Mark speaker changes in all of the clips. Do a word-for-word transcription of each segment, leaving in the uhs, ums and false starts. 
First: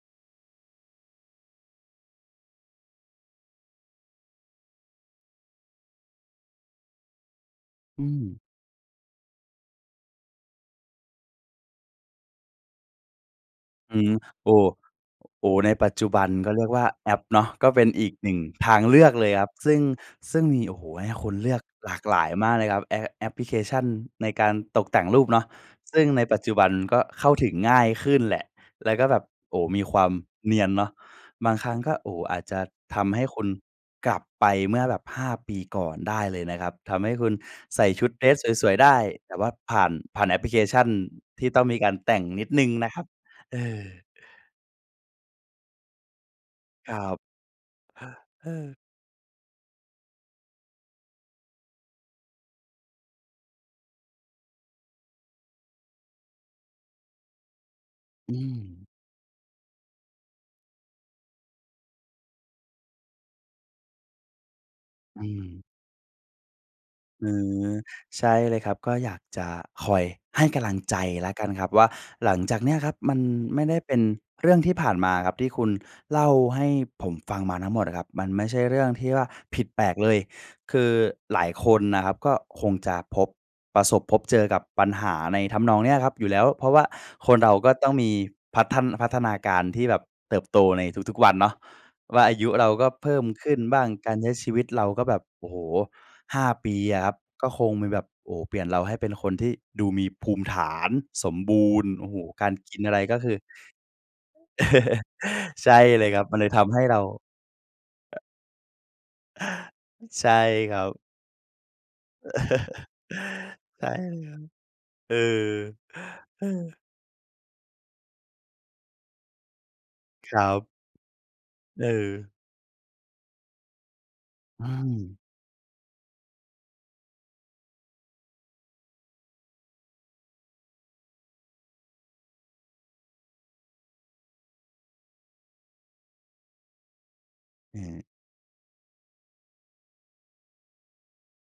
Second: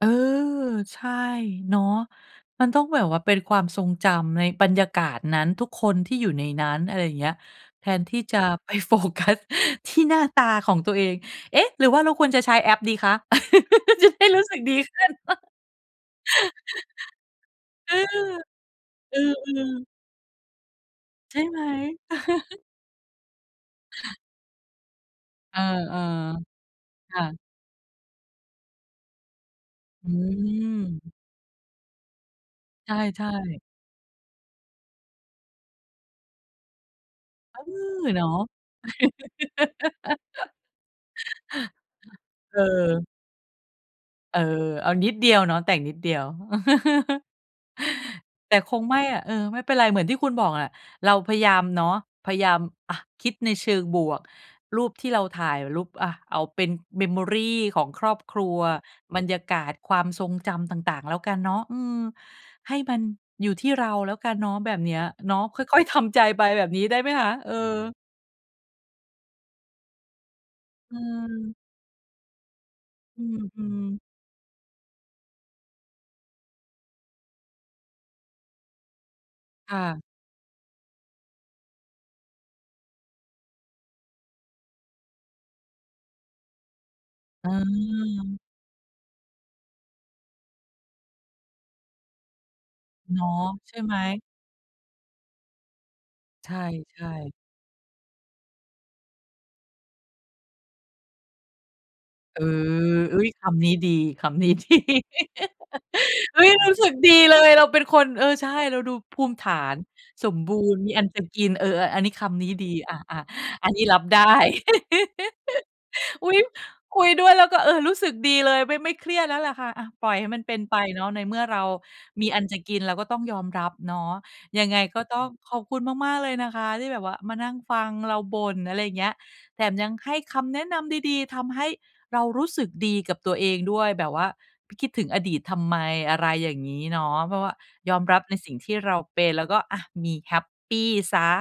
Speaker 1: เออ ใช่เนาะ มันต้องแบบว่าเป็นความทรงจำในบรรยากาศนั้น ทุกคนที่อยู่ในนั้น อะไรอย่างเงี้ย แท
Speaker 2: อ
Speaker 1: น
Speaker 2: ื
Speaker 1: ที่จ
Speaker 2: ม
Speaker 1: ะ ไปโฟกัส ที่หน้าตาของตัวเอง เอ๊ะ! หรือว่าเราควรจะใช้แอปดีคะ
Speaker 2: อื
Speaker 1: จะ
Speaker 2: ม
Speaker 1: ได้รู้
Speaker 2: โอ้
Speaker 1: สึ
Speaker 2: โ
Speaker 1: ก
Speaker 2: ฮ อ
Speaker 1: ดีขึ้น
Speaker 2: โอ้โฮ ในปัจจุบันก็เรียกว่าแอปเนาะ ก็เป็น
Speaker 1: เออ
Speaker 2: อีกหนึ่งทางเลือก
Speaker 1: อื
Speaker 2: เลยครับ
Speaker 1: ม
Speaker 2: ซึ่ง
Speaker 1: ๆ
Speaker 2: ซึ่งมี โอ้โฮ ให้ค
Speaker 1: ใ
Speaker 2: น
Speaker 1: ช่
Speaker 2: เลื
Speaker 1: ไห
Speaker 2: อ
Speaker 1: ม?
Speaker 2: กหลากหลายมากเลยครับ แอป แอปพลิเคชันในการตกแต่งรูปเนาะ
Speaker 1: เออ
Speaker 2: ซึ่งในปัจจุบันก็
Speaker 1: ๆ ค่
Speaker 2: เข้า
Speaker 1: ะ
Speaker 2: ถึงง่ายขึ้นแหละ แล้วก็แบบ โอ้โฮ มีควา
Speaker 1: อื
Speaker 2: มเนียนเนาะ
Speaker 1: ม
Speaker 2: บางครั้งก็ โอ้โฮ อาจจะ
Speaker 1: ใช
Speaker 2: ทำให้
Speaker 1: ่
Speaker 2: คน
Speaker 1: ๆ
Speaker 2: กลับไปเมื่อแบบ ห้า ปีก่อนได้เลยนะครับ ทำให้คุณ
Speaker 1: อื
Speaker 2: ใส่ช
Speaker 1: อ
Speaker 2: ุด
Speaker 1: เ
Speaker 2: เ
Speaker 1: น
Speaker 2: ด
Speaker 1: า
Speaker 2: ร
Speaker 1: ะ
Speaker 2: สสวย ๆ ได้ แต่ว่าผ่าน ผ่านแอปพลิเคชั่นที่ต้องมีการแต่งนิด
Speaker 1: เอ
Speaker 2: ห
Speaker 1: อ
Speaker 2: นึ่งนะครับ เออ
Speaker 1: เออ เอานิดเดียวเนาะ แต่งนิดเดียว
Speaker 2: ครับ อา เอ
Speaker 1: แต่ค
Speaker 2: อ
Speaker 1: งไม่อะ เออ ไม่เป็นไร เหมือนที่คุณบอกอะ เราพยายามเนาะ พยายาม อะ คิดในเชิงบวก รูปที่เราถ่าย รูป อะ เอาเป็น Memory ของครอบ
Speaker 2: อื
Speaker 1: ครัว
Speaker 2: ม
Speaker 1: บรรยากาศ ความทรงจำต่าง ๆ แล้วกันเนาะ อืม ให้มันอยู่ที่เราแล้วกันเนาะ แบบเนี้ย
Speaker 2: อื
Speaker 1: เนาะ
Speaker 2: ม
Speaker 1: ค่อย ๆ ทำใจไปแบบนี้ได้ไหมค
Speaker 2: อื
Speaker 1: ะ? เอ
Speaker 2: ม
Speaker 1: อ
Speaker 2: ใช่เลยครับ ก็อยากจะคอยให้กำลังใ
Speaker 1: อ
Speaker 2: จ
Speaker 1: ื
Speaker 2: แล้วกัน
Speaker 1: ม
Speaker 2: ครับว่า หลังจากเนี้ยครับ มัน
Speaker 1: อ
Speaker 2: ไม
Speaker 1: ื
Speaker 2: ่ได้
Speaker 1: ม
Speaker 2: เป็
Speaker 1: ๆ
Speaker 2: นเรื่องที่ผ่านมาครับ ที่คุณเล่าให้ผมฟังมาทั้งหมดอะครับ มันไม่ใช่เรื่องที่ว่าผิด
Speaker 1: ค่
Speaker 2: แปลก
Speaker 1: ะ
Speaker 2: เลย คือหลายคนนะครับ ก็คงจะพบ ประสบพบเจอกับปัญหาในทำนองเนี้ยครับอยู่แล้ว เพราะว่าคนเราก็ต้องมี
Speaker 1: เออ
Speaker 2: พัฒ พัฒนาการที่แบบเติบโตในทุก ๆ วันเนาะว่า อายุเราก็เพ
Speaker 1: เ
Speaker 2: ิ่
Speaker 1: นา
Speaker 2: ม
Speaker 1: ะ
Speaker 2: ขึ้น
Speaker 1: ใช
Speaker 2: บ
Speaker 1: ่
Speaker 2: ้า
Speaker 1: ไ
Speaker 2: ง
Speaker 1: หม?
Speaker 2: การใช้ชีวิตเราก็แบบ โอ้โฮ ห้า
Speaker 1: ใช
Speaker 2: ปีอะค
Speaker 1: ่
Speaker 2: รับ
Speaker 1: ๆ
Speaker 2: ก็คงมีแบบ โอ้โฮ เปลี่ยนเราให้เป็นคนที่ดูมีภูมิฐาน สมบูรณ์ โอ้โฮ
Speaker 1: เอ
Speaker 2: การกินอะไร
Speaker 1: อ
Speaker 2: ก
Speaker 1: เฮ
Speaker 2: ็
Speaker 1: ้
Speaker 2: ค
Speaker 1: ย
Speaker 2: ือ
Speaker 1: คำนี้ดี คำนี้ดี
Speaker 2: ใช่เลยครับ มั
Speaker 1: เฮ
Speaker 2: นเ
Speaker 1: ้
Speaker 2: ล
Speaker 1: ย
Speaker 2: ยท
Speaker 1: รู
Speaker 2: ำใ
Speaker 1: ้
Speaker 2: ห้
Speaker 1: สึก
Speaker 2: เรา
Speaker 1: ดีเลย เราเป็นคน
Speaker 2: อ
Speaker 1: เออ ใช่ เราดูภูมิฐาน
Speaker 2: ใช
Speaker 1: ส
Speaker 2: ่
Speaker 1: มบู
Speaker 2: ค
Speaker 1: ร
Speaker 2: ร
Speaker 1: ณ์
Speaker 2: ั
Speaker 1: มี
Speaker 2: บ
Speaker 1: อันจะกิน เออ อัน อันนี้ คำนี้ดี อะ อะ อันน
Speaker 2: ใช
Speaker 1: ี้
Speaker 2: ่
Speaker 1: รับได้
Speaker 2: ครับ เออ
Speaker 1: อุ๊ย
Speaker 2: เออ
Speaker 1: คุยด้วยแล้วก็ เออ รู้สึกดีเลย ไม่ ไม่เครียดแล้วแหละค่ะ อะ ปล่อยให้
Speaker 2: ค
Speaker 1: มั
Speaker 2: ร
Speaker 1: น
Speaker 2: ั
Speaker 1: เป็น
Speaker 2: บ
Speaker 1: ไปเนาะ ในเมื่อเรา
Speaker 2: เ
Speaker 1: ม
Speaker 2: ออ
Speaker 1: ีอันจะกิน เราก็ต้องยอมรับเนาะ ย
Speaker 2: อื
Speaker 1: ังไงก็
Speaker 2: ม
Speaker 1: ต้องขอบคุณมาก ๆ เลยนะคะ ที่แบบว่ามานั่งฟังเราบ่น อะไรอย่างเงี้ย แถมยังให้คำแนะนำดี ๆ ทำให้เรารู้สึกดีกับตัวเองด้วย แบบว่าไปคิดถึงอดีตทำไม อะไรอย่างงี้เนาะ เพราะว่า
Speaker 2: อื
Speaker 1: ยอ
Speaker 2: ม
Speaker 1: มรับในสิ่งที่เราเป็น แล้วก็ อะ มีแฮปปีเสีย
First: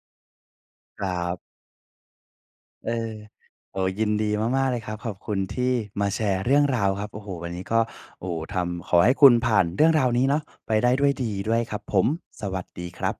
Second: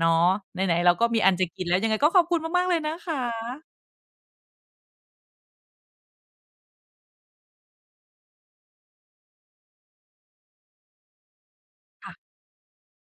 Speaker 1: เนาะ ไหน ๆ เรา
Speaker 2: ค
Speaker 1: ก็
Speaker 2: รั
Speaker 1: มีอัน
Speaker 2: บ
Speaker 1: จะกินแล้ว ยังไงก็ขอบคุณมาก ๆ เลย
Speaker 2: เอ
Speaker 1: นะค
Speaker 2: อ
Speaker 1: ะ
Speaker 2: โอ้โฮ ยินดีมาก ๆ เลยครับ ขอบคุณที่มาแชร์เรื่องราวครับ โอ้โฮ วันนี้ก็ โอ้โฮ ทำ ขอให้คุณผ่านเรื่องราวนี้เนาะ ไปได้ด้วยดีด้วยครับผม
Speaker 1: ค่ะ
Speaker 2: สวัสดีครับ